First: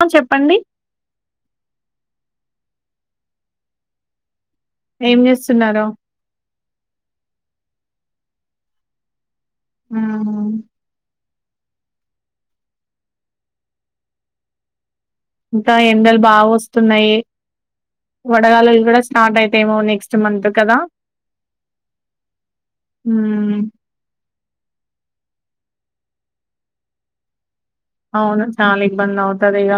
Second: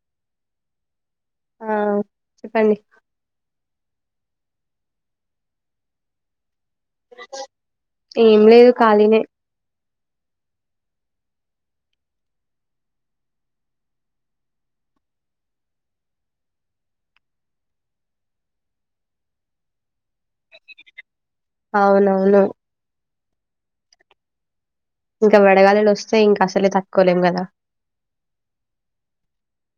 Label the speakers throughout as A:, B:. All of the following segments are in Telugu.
A: ఆ చెప్పండి
B: ఆ చెప్పండి
A: ఏం చేస్తున్నారు
B: ఏం లేదు ఖాళీనే
A: ఆ ఇంకా ఎండలు బాగొస్తున్నాయి వడగాలలు కూడా స్టార్ట్ అయితాఏమో నెక్స్ట్ మంత్ కదా
B: అవునవును
A: హ్మ్మ్
B: ఇంకా వడగాలిలు వస్తే ఇంకా అసలే తక్కోలేం కదా
A: అవును చాలిబ్బందవుతదిగ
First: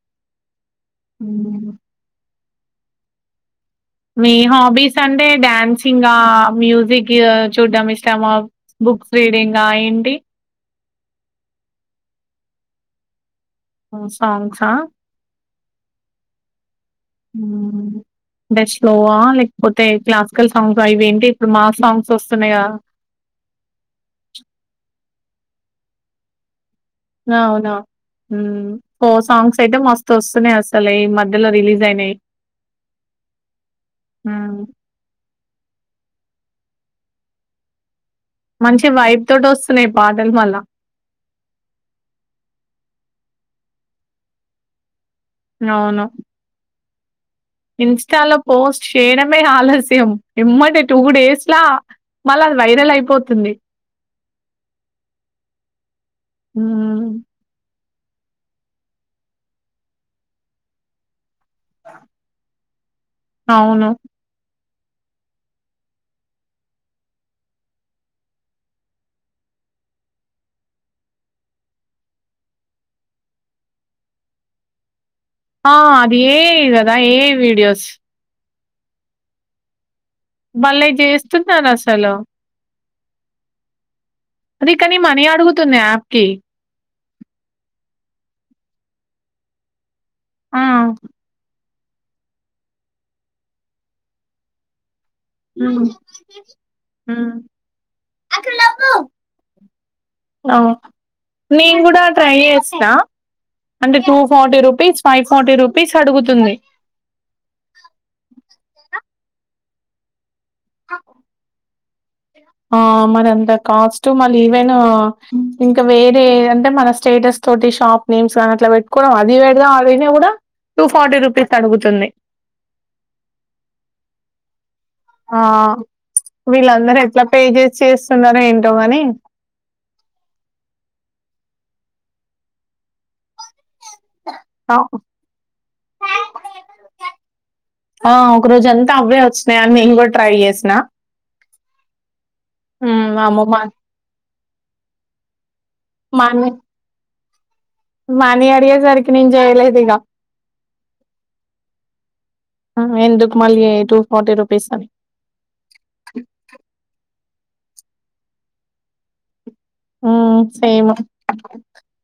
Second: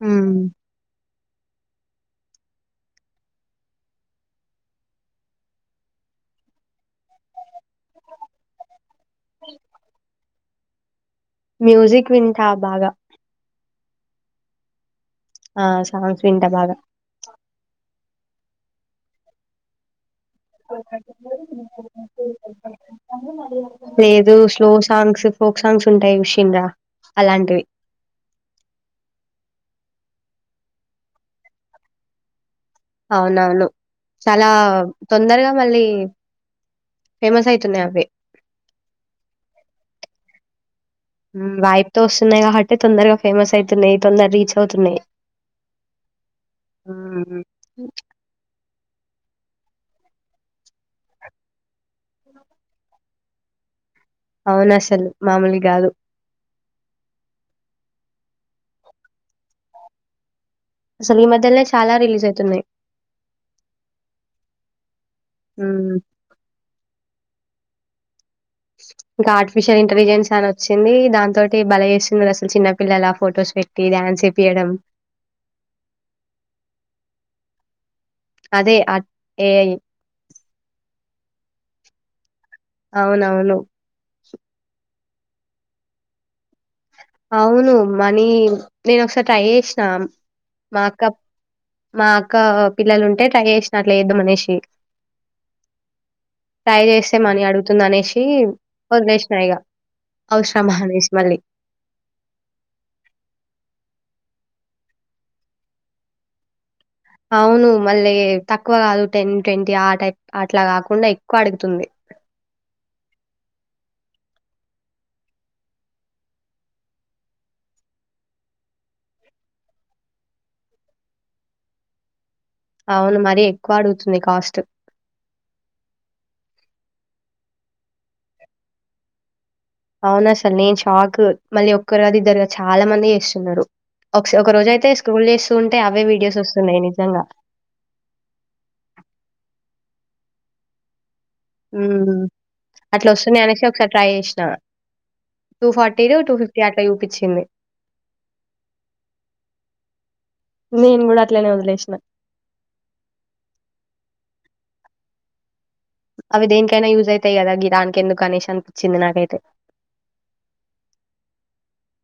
B: హ్మ్
A: మ్మ్ మీ హాబీస్ అంటే డాన్సింగా మ్యూజిక్ చూడ్డం ఇష్టమా బుక్స్ రీడింగా ఏంటి
B: మ్యూజిక్ వింటా బాగా
A: సాంగ్సా
B: ఆ సాంగ్స్ వింట బాగా
A: ంటేష్ లోవా లేకపోతే క్లాస్ వస్తున్నాయి కదా
B: లేదు స్లో సాంగ్స్ ఫోక్ సాంగ్స్ ఉంటాయి ఉషిన రా
A: నవునా పో సాంగ్స్ అయితే మస్త వస్తునేయి అసలు ఈ మధ్యలో రిలీజ్ అయినాయి
B: అవునవును చాలా
A: హ్మ్.
B: తొందరగా మళ్ళీ ఫేమస్ ఆయితునే అవే
A: మంచి వైపు తోటి వస్తున్నాయి పాటలు మళ్ల
B: వైపు త వస్తున్నాయి కాబట్టి తొందరగా ఫేమస్ అవుతున్నాయి తొందరగా రీచ్ అవుతున్నాయి
A: అవును
B: ఆ
A: ఇన్స్టలో పోస్ట్ క్షడమే ఆలస్యం ఏమ్మంటే టూ డేస్ లా మళ్ళ అది వైరల్ అయిపోతుంది
B: అవున అసలు మామూలు కాదు
A: హ
B: అసలీమ ఇ చాలా రిలీజ్ అవుతున్నాయి
A: అవును
B: అ ఇంకా ఆర్టిఫిషియల్ ఇంటెలిజెన్స్ అని వచ్చింది దాని తటి బల చేస్తుంది అసలు చిన్నపిల్లల ఫొటోస్ పెట్టి డ్యాన్స్ ఇప్పయడం
A: ఆ అది ఏ ఇదదా ఏ వీడియోస్
B: అదే అ ఏఐ
A: మళ్ళ చేస్తున్నాను అసలు
B: అవునవును
A: అది కాని మనీ అడుగుతున్నా యాప్కి
B: అవును మని నేను ఒకసారి ట్రై చేసిన
A: ఆ!
B: మాకా మా అక్క పిల్లలు ఉంటే ట్రై చేసినట్ లేద్దు మనిషి
A: హ్మ్.
B: ట్రై
A: హ్మ్.
B: చేస్తేమని అడుగుతుంది అనేసి వదిలేసినాయిక
A: అవును.
B: అవసరమా అనేసి మళ్ళీ
A: నేను ట్రై చేస్తా అంటే two forty rupees five forty rupees అడుగుతుంది
B: అవును మళ్ళీ తక్కువ కాదు టెన్ ట్వంటీ ఆ టైప్ అట్లా కాకుండా ఎక్కువ అడుగుతుంది
A: ఆ మరింత కాస్ట్ మళ్ళ ఈవెన్ ఇంకా వేరే అంటే మన స్టేటస్ తోటి షాప్ నేమ్స్ కాని అట్లా పెట్టుకోవడం అది పెడగా అదినా కూడా టూ ఫార్టీ రూపీస్ అడుగుతుంది
B: అవును మర ఎక్కువ అడుగుతుంది కాస్ట్
A: ఆ వీళ్ళందరూ ఎట్లా పే చేసి చేస్తున్నారో ఏంటోగాని
B: అవునాసలు నేను షాక్ మళ్ళీ ఒక్కరుగాది ఇద్దరుగా చాలా మంది చేస్తున్నారు ఒక ఒక రోజ
A: ఆ
B: అయితే స్క్రోల్ చేస్తూ ఉంటే అవే వీడియోస్ వస్తున్నాయి నిజంగా
A: మేము కూడా ట్రై చేసిన
B: మ్మ్
A: ఉమ్
B: అట్లా వస్తుంది
A: వామ్మో మా
B: అనేసి ఒకసారి ట్రై చేసినా two forty two
A: money
B: fifty అట్లా చూపించింది
A: మనీ అడిగేసరికి నేను చేయలేదు ఇక
B: నేను గూడా అట్లనే వదిలేసిన.
A: ఎందుకు మళ్ళీ టూ ఫార్టీ రూ పీస్ అని
B: అవి దేన్కైనా యూస్ అయితాయి కదా గిరాన్ ఎందుకు గణేష్ అనిపించింది నాకైతే
A: మ్మ్ సేమ్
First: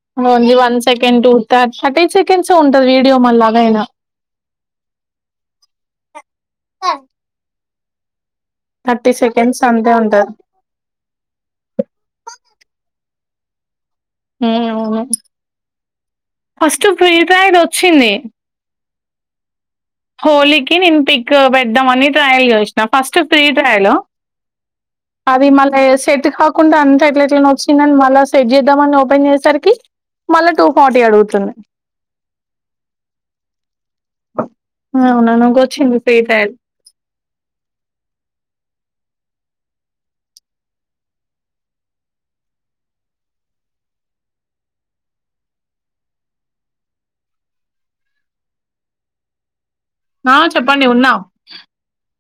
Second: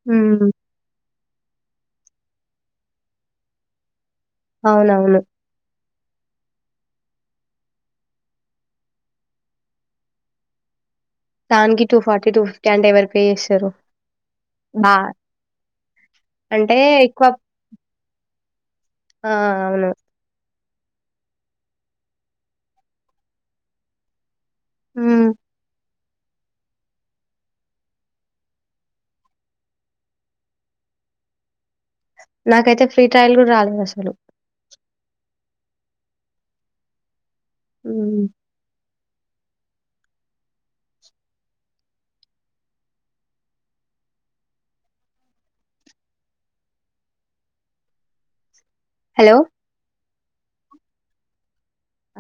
B: హ్మ్.
A: ఓన్లీ వన్ సైడ్ సెకటు థర్టీ సెకండ్స్ ఉంటది వీడియో మళ్ళలాగైనా
B: అవునవును
A: థర్టి సెకండ్స్ అంతే ఉంటాది
B: దానికి టూ ఫార్టీ టూ ఫిఫ్టీ అంటే ఎవరు పే చేస్తారు బా అంటే
A: ఫస్ట్ ఫ్రీ
B: ఎక్కువ
A: ఫైర్ వచ్చింది
B: ఆ అవును
A: హోలీకి నేను పిక్ పెడద్దా అని ట్రయల్ చేసిన ఫస్ట్ ఫ్రీ ట్రయలు
B: హ్మ్.
A: అది మళ సెట్ కాకుండా అంత ఎట్లా ఎట్ల వచ్చిందని మళ్ళా సెట్ చేద్దామని ఓపెన్ చేసే సరికి మళ్ళా టూ ఫార్టీ అడుగుతుంది
B: నాకైతే ఫ్రీ ట్రయల్ కూడా రాలేదు అసలు
A: ఉన నాకొచ్చింది ఫ్రీ ట్రయల్
B: మ్మ్ హలో
A: ఆ చెప్పండి ఉన్నా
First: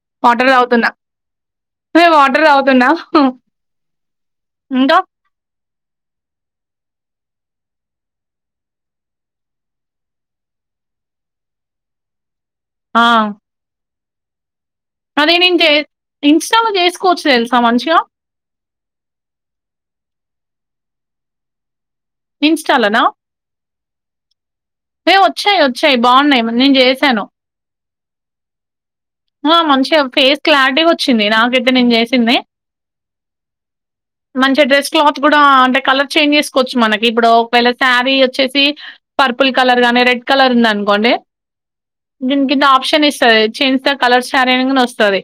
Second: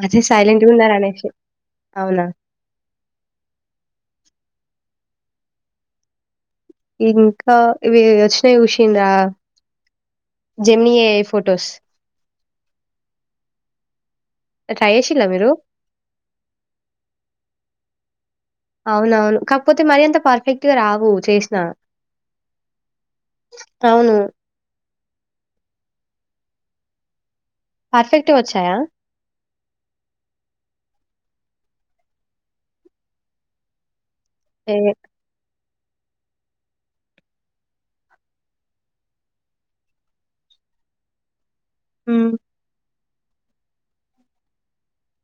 B: అదే
A: వాటర్ తాగుతున్నా
B: సైలెంట్‌గున్నారనేసి. అవునా!
A: వాటర్ తాగుతున్నా ఇంకా
B: ఇంకా ఇవి వచ్చినాయి చూసింద్రా జెమిని ఏఐ ఫొటోస్
A: ఆ
B: ట్రై చేసిల్లా
A: అదే
B: మీరు?
A: నేం చే ఇన్ స్టా లో చేసుకోవచ్చు తెలుసా మంచిగా
B: అవునవును. కాకపోతే మరీ అంత పర్ఫెక్ట్‌గా రావు చేసిన
A: ఇన్స్టా లోనా
B: అవును.
A: ఏ వచ్చాయి వచ్చాయి బాగున్నాయి నేను చేశాను
B: పర్ఫెక్ట్ గావచ్చాయా
A: మంచిగా ఫేస్ క్లారిటీ వచ్చింది నాకైతే నేను చేసింది మంచి
B: ఏ
A: డ్రెస్ క్లాత్ కూడా ఆన్ కలర్ చేంజ్ చేసుకోవచ్చు మనకి ఇప్పుడు ఒకవేళ శారీ వచ్చేసి పర్పుల్ కలర్ గాని రెడ్ కలర్ ఉంది అనుకోండి
B: హ్మ్.
A: దీనికింద ఆప్షన్ ఇ చినంత కలర్ సారీ అన్నగానే వస్తుంది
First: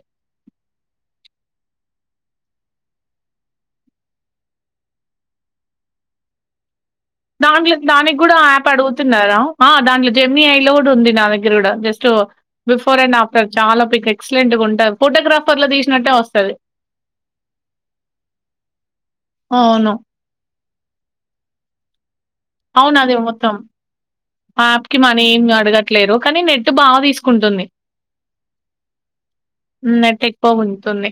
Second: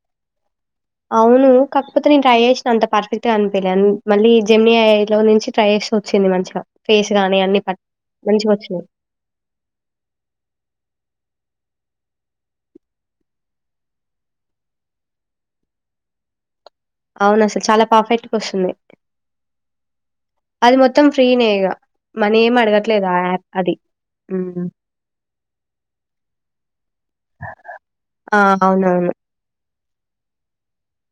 B: అవును కాకపోతే నేను ట్రై చేసిన అంత పర్ఫెక్ట్ గా అనిపలే మళ్ళీ జెమి ఏఐ లో నుంచి ట్రై చేసి వచ్చింది మంచిగా ఫేస్ గాని అన్ని
A: దాంట్లో
B: పట్
A: దానికి కూడా యాప్
B: మంచిగొచ్చినయి.
A: అడుగుతున్నారా దాంట్లో జమినిఐ లో కూడా ఉంది దానికి ఎర్రొడా జస్ట్ బిఫోర్ అండ్ ఆఫ్టర్ చాలా పిక్ ఎక్సలెంట్ గా ఉంట ఫోటోగ్రాఫర్ లు తీసినట్టే వస్తుంది
B: అవును అసలు చాలా పర్ఫెక్ట్ గా వస్తుంది
A: అవును.
B: అది మొత్తం ఫ్రీనే ఇగ మనీ ఏమి
A: అవున
B: అడగట్లేదు
A: అది
B: ఆ యాప్
A: మొత్తం
B: అది. హ్మ్.
A: యాప్కి మని ఏమి అడగట్లేరు కానీ నెట్ బాగా తీసుకుంటుంది
B: ఆ! అవునవును.
A: నెట్ ఎక్కువ గుంజుతుంది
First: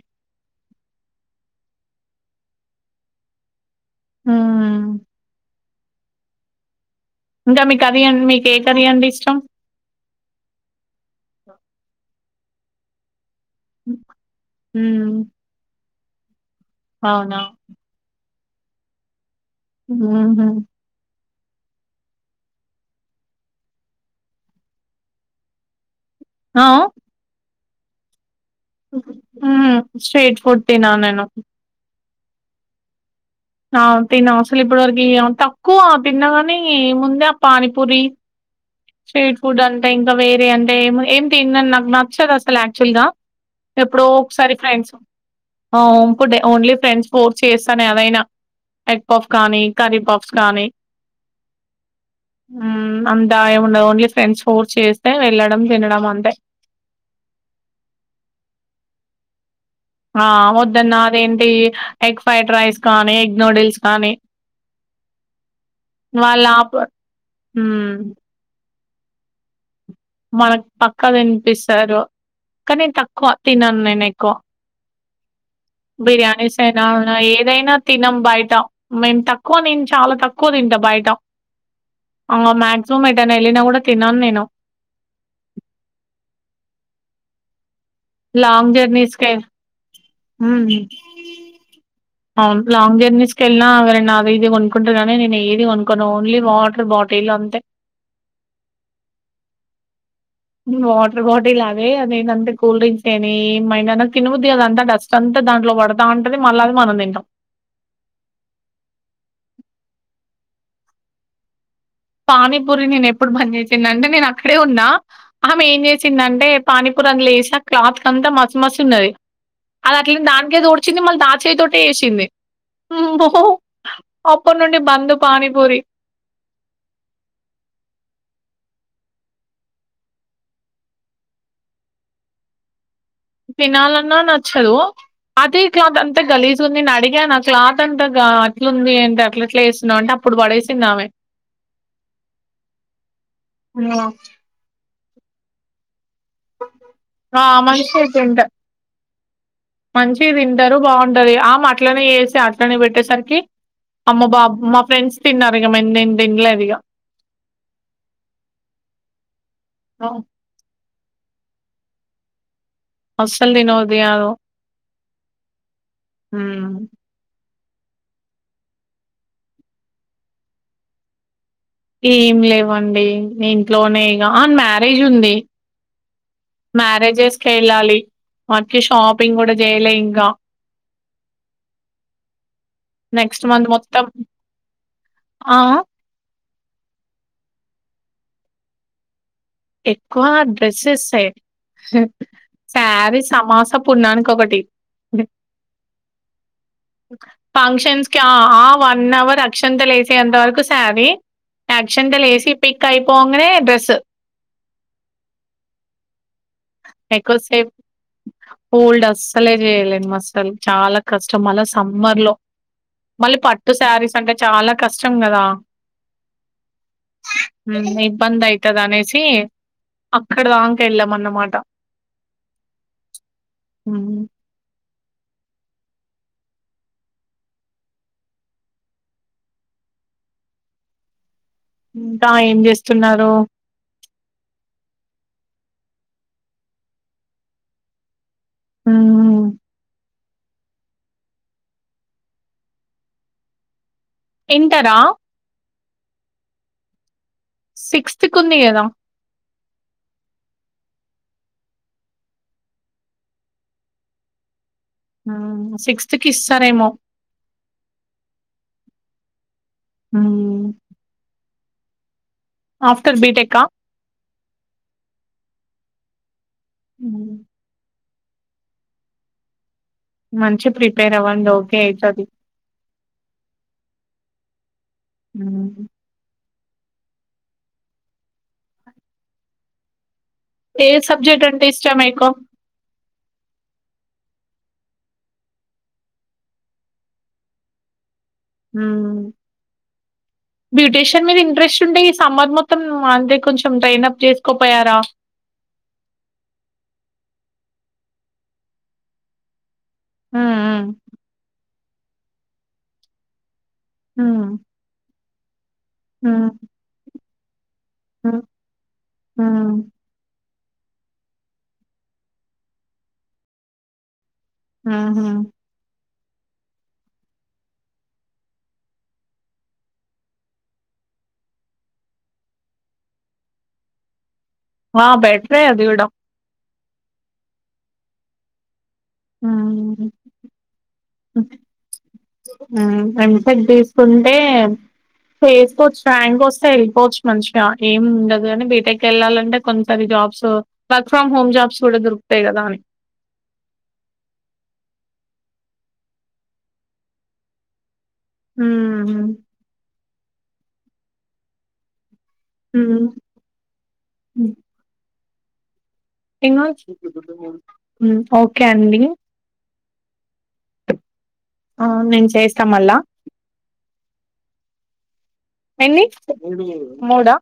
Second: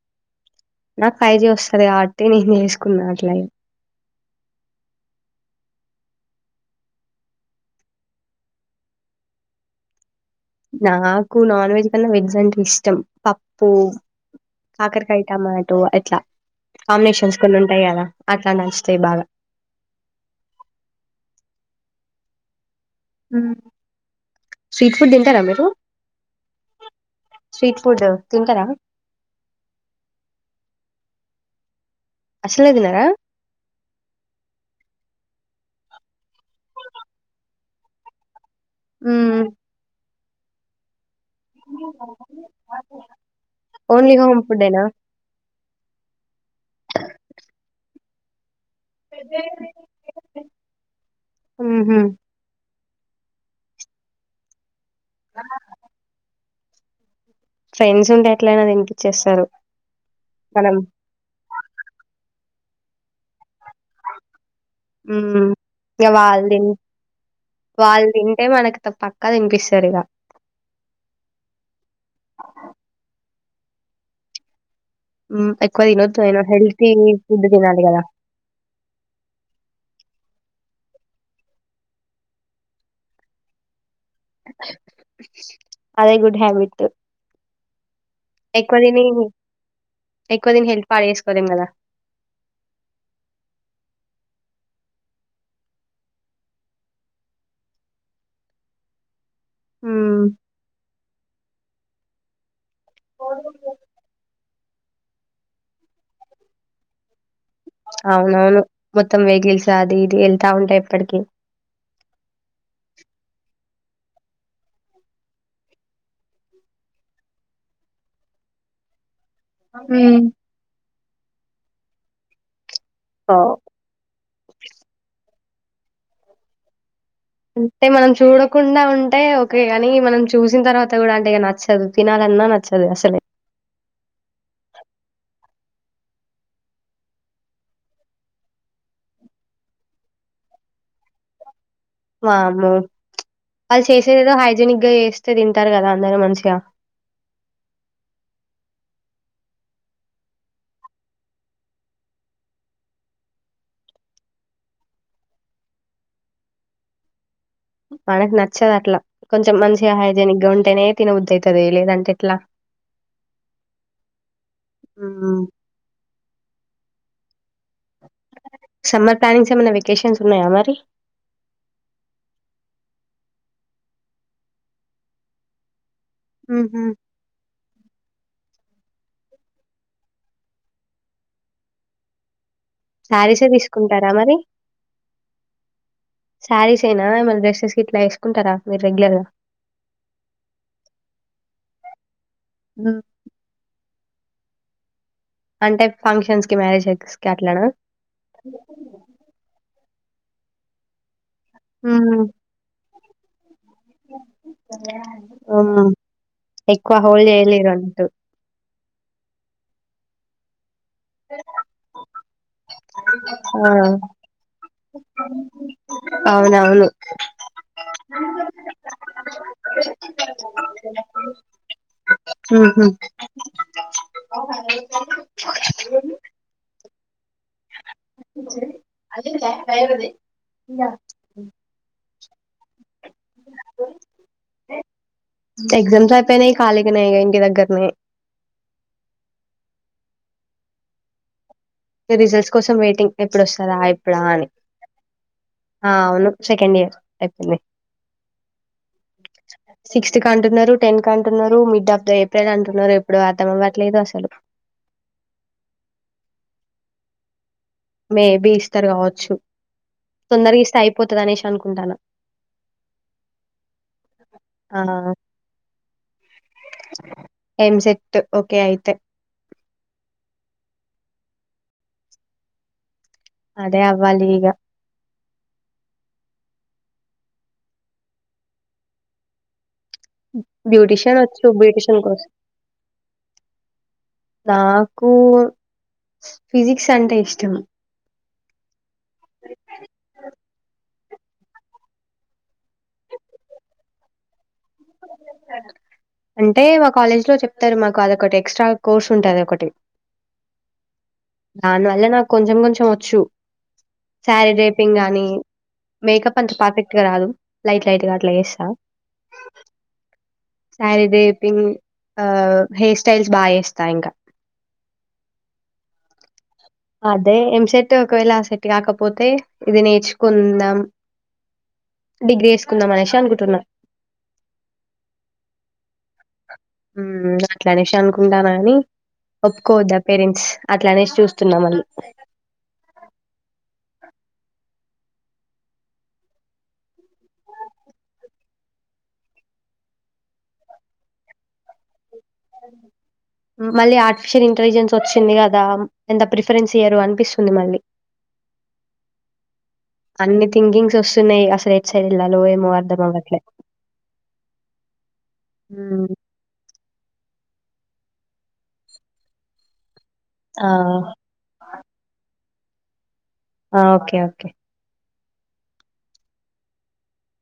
B: నాకు ఫై జీ వస్తుది కాబట్టి నేను తీసుకున్నా అట్లనే
A: ఊ ఇంకా మీకు అది మీకు ఏ కర్రీ అంటే ఇష్టం
B: నాకు నాన్ వెజ్ కన్నా వెజ్ అంటే ఇష్టం పప్పు
A: హ్మ్
B: కాకరకాయ టమాటో ట్లా కామినేషన్స్
A: అవునా
B: కొన్ని ఉంటాయి కదా అట్లా నచ్చితే బాగా
A: ఊ ఊ
B: స్ట్రీట్ ఫుడ్ తింటారా మీరు
A: ఆ
B: స్ట్రీట్ ఫుడ్ తింటారా?
A: స్ట్రీట్ ఫుడ్ త నా నను
B: అసలేదిన
A: ఆ తినం అసలు ఇప్పటివరకు తక్కువ తిన్నా కాని ముందే ఆ పానీపూరి స్ట్రీట్
B: హ్మ్
A: ఫుడ్ అంటేం వేరే అంటే ఏ తిందని నాకు నచ్చదు అసలు యాక్చువల్ గా ఎప్పుడో
B: ఓన్లీ హోమ్
A: ఒకసారి
B: ఫుడ్డేనా?
A: ఫ్రెండ్స్ ఇప్పుడు ఓన్లీ ఫ్రెండ్స్ ఫోర్స్ చేస్తానే అదైనా ఎగ్ పప్స్ కానీ కరీ పప్స్ కానీ
B: హ్మ్ హు
A: అంతాయం ఓన్లీ ఫ్రెండ్స్ ఫోర్స్ చేస్తే వెల్లడం తినడం అంతే
B: ఫ్రెండ్స్ ఉంటే ఎట్లయినాది ఇనిపిచ్చేస్తారు
A: ఆ వద్దన్నారేంటి ఫ్రైడ్ రైస్ కానీ ఎగ్ నూడిల్స్ కానీ
B: ఇ
A: వాళ్ళ
B: వాళ్ళు
A: ఆప హ్మ్
B: వాళ్ళ తింటే మనకు పక్కా తినిపిస్తారిక
A: మనకు పక్కా తినిపిస్తారు కానీ తక్కువ తినను నేను ఎక్కువ
B: హ్మ్ ఎక్కువ తినొద్దు అయినా
A: బిర్యానీస్
B: హెల్తీ
A: అయినా
B: ఫుడ్
A: ఏదైనా
B: తినాలి కదా.
A: తినం బయట మేము తక్కువ తి చాలా తక్కువ తింటాం బయట ఆ మాక్సిమం ఎటైనా ఎల్లినా కూడా తినను నేను
B: అదే గుడ్ హ్యాబిట్
A: లాంగ్
B: ఎక్కువ తిని
A: జర్నీస్కె
B: ఎక్కువ
A: హ్మ్
B: తిని హెల్త్ పాడు చేసుకోలేం కదా
A: అవును లాంగ్ జర్నీస్కెల్నా వేరైనా ఈజీగ్ ఉన్ కుంటున్నామే నేను ఏది కొనుకోను ఓన్లీ వాటర్ బాటిల్ అంతే
B: మ్
A: వాటర్ బాటిల్ అవే అదేంటంటే కూల్ డ్రింక్స్ ఏమి ఏమైనా నాక్ తిన్బుద్ ఇంతే గదా డస్ట్ అంతా దాంట్లో పడతా ఉంటది మళ్ళ అది మనం తింటాం.
B: అవునవును మొత్తం వెహికిల్స్ అది ఇది వెళ్తా ఉంటాయి ఎప్పటికి
A: పానీపూరి నేను ఎప్పుడు బంద్ చేసింది అంటే నేను అక్కడే ఉన్నా ఆమె ఏం చేసిందంటే పానీపూరి అని లేసా క్లాత్ అంతా మసి మస్ ఉన్నది. అది అట్లన్ దానికే తుడ్చింది మళ్ళ ఆ చేయ్ తోటే ఎసింది
B: ఓ
A: [unintelligible] అప్పడ్ నుండి బంద్ పానీపూరి
B: అంటే మనం చూడకుండా ఉంటే ఓకే కాని మనం చూసిన తర్వాత కూడా అంటే ఇక నచ్చదు తినాలన్నా నచ్చదు. అసలే
A: తినాలన్నా నచ్చదు. అదే క్లాత్ అంతే గలీజ్గుంది నేను అడిగాను ఆ క్లాత్ అంత గా అట్లుంది. అంటే అట్ల అట్లా వేస్తున్నావు అంటే అప్పుడు పడేసింది. ఆమె
B: వామ్మో వాళ్ళు చేసేదేదో హైజనిక్ గా చేస్త్ తీరింటారు గాదా
A: ఆ మన్షికే తింటా మంచిగ్ తింటారు బావుంటది. ఆమ్ అట్లనే వేసి అట్లనే పెట్టేసరికి అమ్మ బాబు మా ఫ్రెండ్స్ తిన్నారు. ఇక మేం తిన్ తినలేదు ఇక
B: మనకు నచ్చదు అట్లా కొంచెం మంచిగా హైజనిక్ గా ఉంటేనే తినబుద్ది అయితది. లేదంటే ఎట్లా
A: అసల్ తిన్న బుద్ది కాద్ హ్మ్
B: సమ్మర్ ప్లానింగ్స్ ఏమైనా వెకేషన్స్ ఉన్నాయా మరి
A: ఏం లేవండి నే ఇంట్లోనే ఇగా ఆ మ్యారేజ్ ఉంది.
B: ఉహు
A: మ్యారేజెస్కి వెళ్ళాలి [unintelligible] కి షాపింగ్ కూడా జేయ్లే ఇంకా నెక్స్ట్
B: శారీసే
A: మంత్ మొత్తం
B: తీసుకుంటారా మరి?
A: ఆ ఆ
B: శారీస్ యేన మళ్ళీ డ్రెస్సెస్ గిట్ల వేసుకుంటారా మీర్ రెగ్యులర్గా
A: ఎక్కువ డ్రెస్సెస్ యే
B: హ్మ్.
A: శారీస్ అమాషం పున్నానికి ఒకటి
B: అంటే ఫంక్షన్స్‌కి, మ్యారేజెస్‌కి అట్లనా?
A: ఫంక్షన్స్ కి ఆ ఆ వన్అవర్ అక్షంత లేస్ ఎంతవరకు సారీ అక్షింత
B: హ్మ్.
A: లేసి పిట్ కైపోంగానే డ్రస్ స్
B: ఆఆ
A: ఎక్కువసేపు హోల్డ్ అస్సలే చేయలేం మస్ త చాలా కష్టం మళ్ళ సమ్మర్ లో మళ్ళీ
B: ఆ!
A: పట్టు చ తల కష్టము అల సమర్ లో శారీస్ అంటే చాలా కష్టం కదా
B: అవునవును.
A: ఇబ్బంది అవుతుంది అనేసి అక్కడ దాక వెళ్ళాంన్నమాట
B: ఆ [unintelligible]
A: ఉమ్,
B: ఓహా [inaudible] [unintelligible] అదింట భయద [unintelligible]
A: ఇంకాా ఏం చేస్తున్నారు
B: ఎగ్జామ్స్ అయిపోయినాయి ఖాళీగానేయి ఇంటి దగ్గరనే
A: మ్మ్
B: రిజల్ట్స్ కోసం వెయిటింగ్ ఎప్పుడు వస్తారా
A: తింటార
B: ఆ అవును సెకండ్ ఇయర్ అయిపోయింది.
A: సిక్స్త్ కు ఉంది కదా
B: సిక్స్త్ క అంటున్నారు టెన్త్ క అంటున్నారు మిడ్ ఆఫ్ ద ఏప్రిల్ అంటున్నారు ఎప్పుడు అర్థం అవ్వట్లేదు అసలు
A: సిక్స్త్ కి ఇస్తారేమో
B: మేబి ఇస్తారు కావచ్చు తొందరగా ఇష్ట అయిపోతుంది అనేష అనుకుంటాను
A: ఆఫ్టర్ బీటెకాా
B: ఎంసె ఓకే అయితే
A: మంచి ప్రిపేర్ అవ్వండి ఓకే అయితది
B: అదే అవ్వ లీగా
A: మ్మ్ ఏ
B: బ్యూటిషయన్ వచ్చ
A: సబ్జెక్ట్ అంటే
B: బ్యటిషన్
A: ఇష్టం
B: కోస
A: ఎక్కువ
B: నాకు ఫిజిక్స్ అంటే ఇష్టం
A: బ్యూటీషియన్ మీద ఇంట్రెస్ట్ ఉంటే ఈ సమ్మర్ మొత్తం అంతే కొంచెం డ్రైన్ప్ చేసుకోపోయారా
B: అంటే ఒక కాలేజ్ లో చెప్తారు మాకు అదొ ఒకటి ఎక్స్ట్రా కోర్స్ ఉంటుంది ఒకటి
A: హ
B: దాని వల్ల నాకు కొంచెం కొంచెం వచ్చు
A: ఉమ్
B: శారీ రేపింగ్ గానీ మేకప్
A: ఉమ్
B: అంట పర్ఫెక్ట్గా రాదు లైట్ లైట్గా అట్లా
A: ఉమ్
B: చేస్తా
A: హ్మ్
B: శారీదే పింగ్ ఆ హెయిర్ స్టైల్స్ బాగా చేస్తా ఇంకా
A: ఆ హా
B: అదే ఎంసెట్ ఒకవేళ ఆ సెట్ కాకపోతే ఇది నేర్చుకుందాం డిగ్రీ వచెసుకుందాం అనేసి అనుకుంటున్నా
A: ఆ బెటరే అదివిడం
B: అట్లానేష అనుకుంటాను కాని ఒప్పుకోవద్దా
A: హ్మ్
B: పేరెంట్స్ అట్లానేసి చూస్తున్నాం మళ్ళు
A: ఎంటెక్ తీసుకుంటే చేసుకోవచ్చు ర్యాంక్ వస్తే వెళ్ళిపోవచ్చు మంచిగా ఏం ఉండదు కానీ బీటెక్ వెళ్ళాలంటే కొంతస jobs work from home jobs కూడా దొరుకు
B: మళ్ళీ ఆర్టిఫిషియల్ ఇంటెలిజెన్స్ వచ్చి వింది కదా ఎంత ప్రిఫరెన్స్ అయ్యో అనిపిస్తుంది మళ్ళీ
A: హ
B: అన్ని థింకింగ్స్ వస్తున్నాయి అసలు ఎ సర ఎలో ఏమో అర్ధమాట్లే
A: ఏనాచ్చ ఓకే అండి
B: ఆ
A: ఆ నేను చేసి స్తమల్
B: ఆ ఓకే ఓకే
A: ఎన్ని మూడా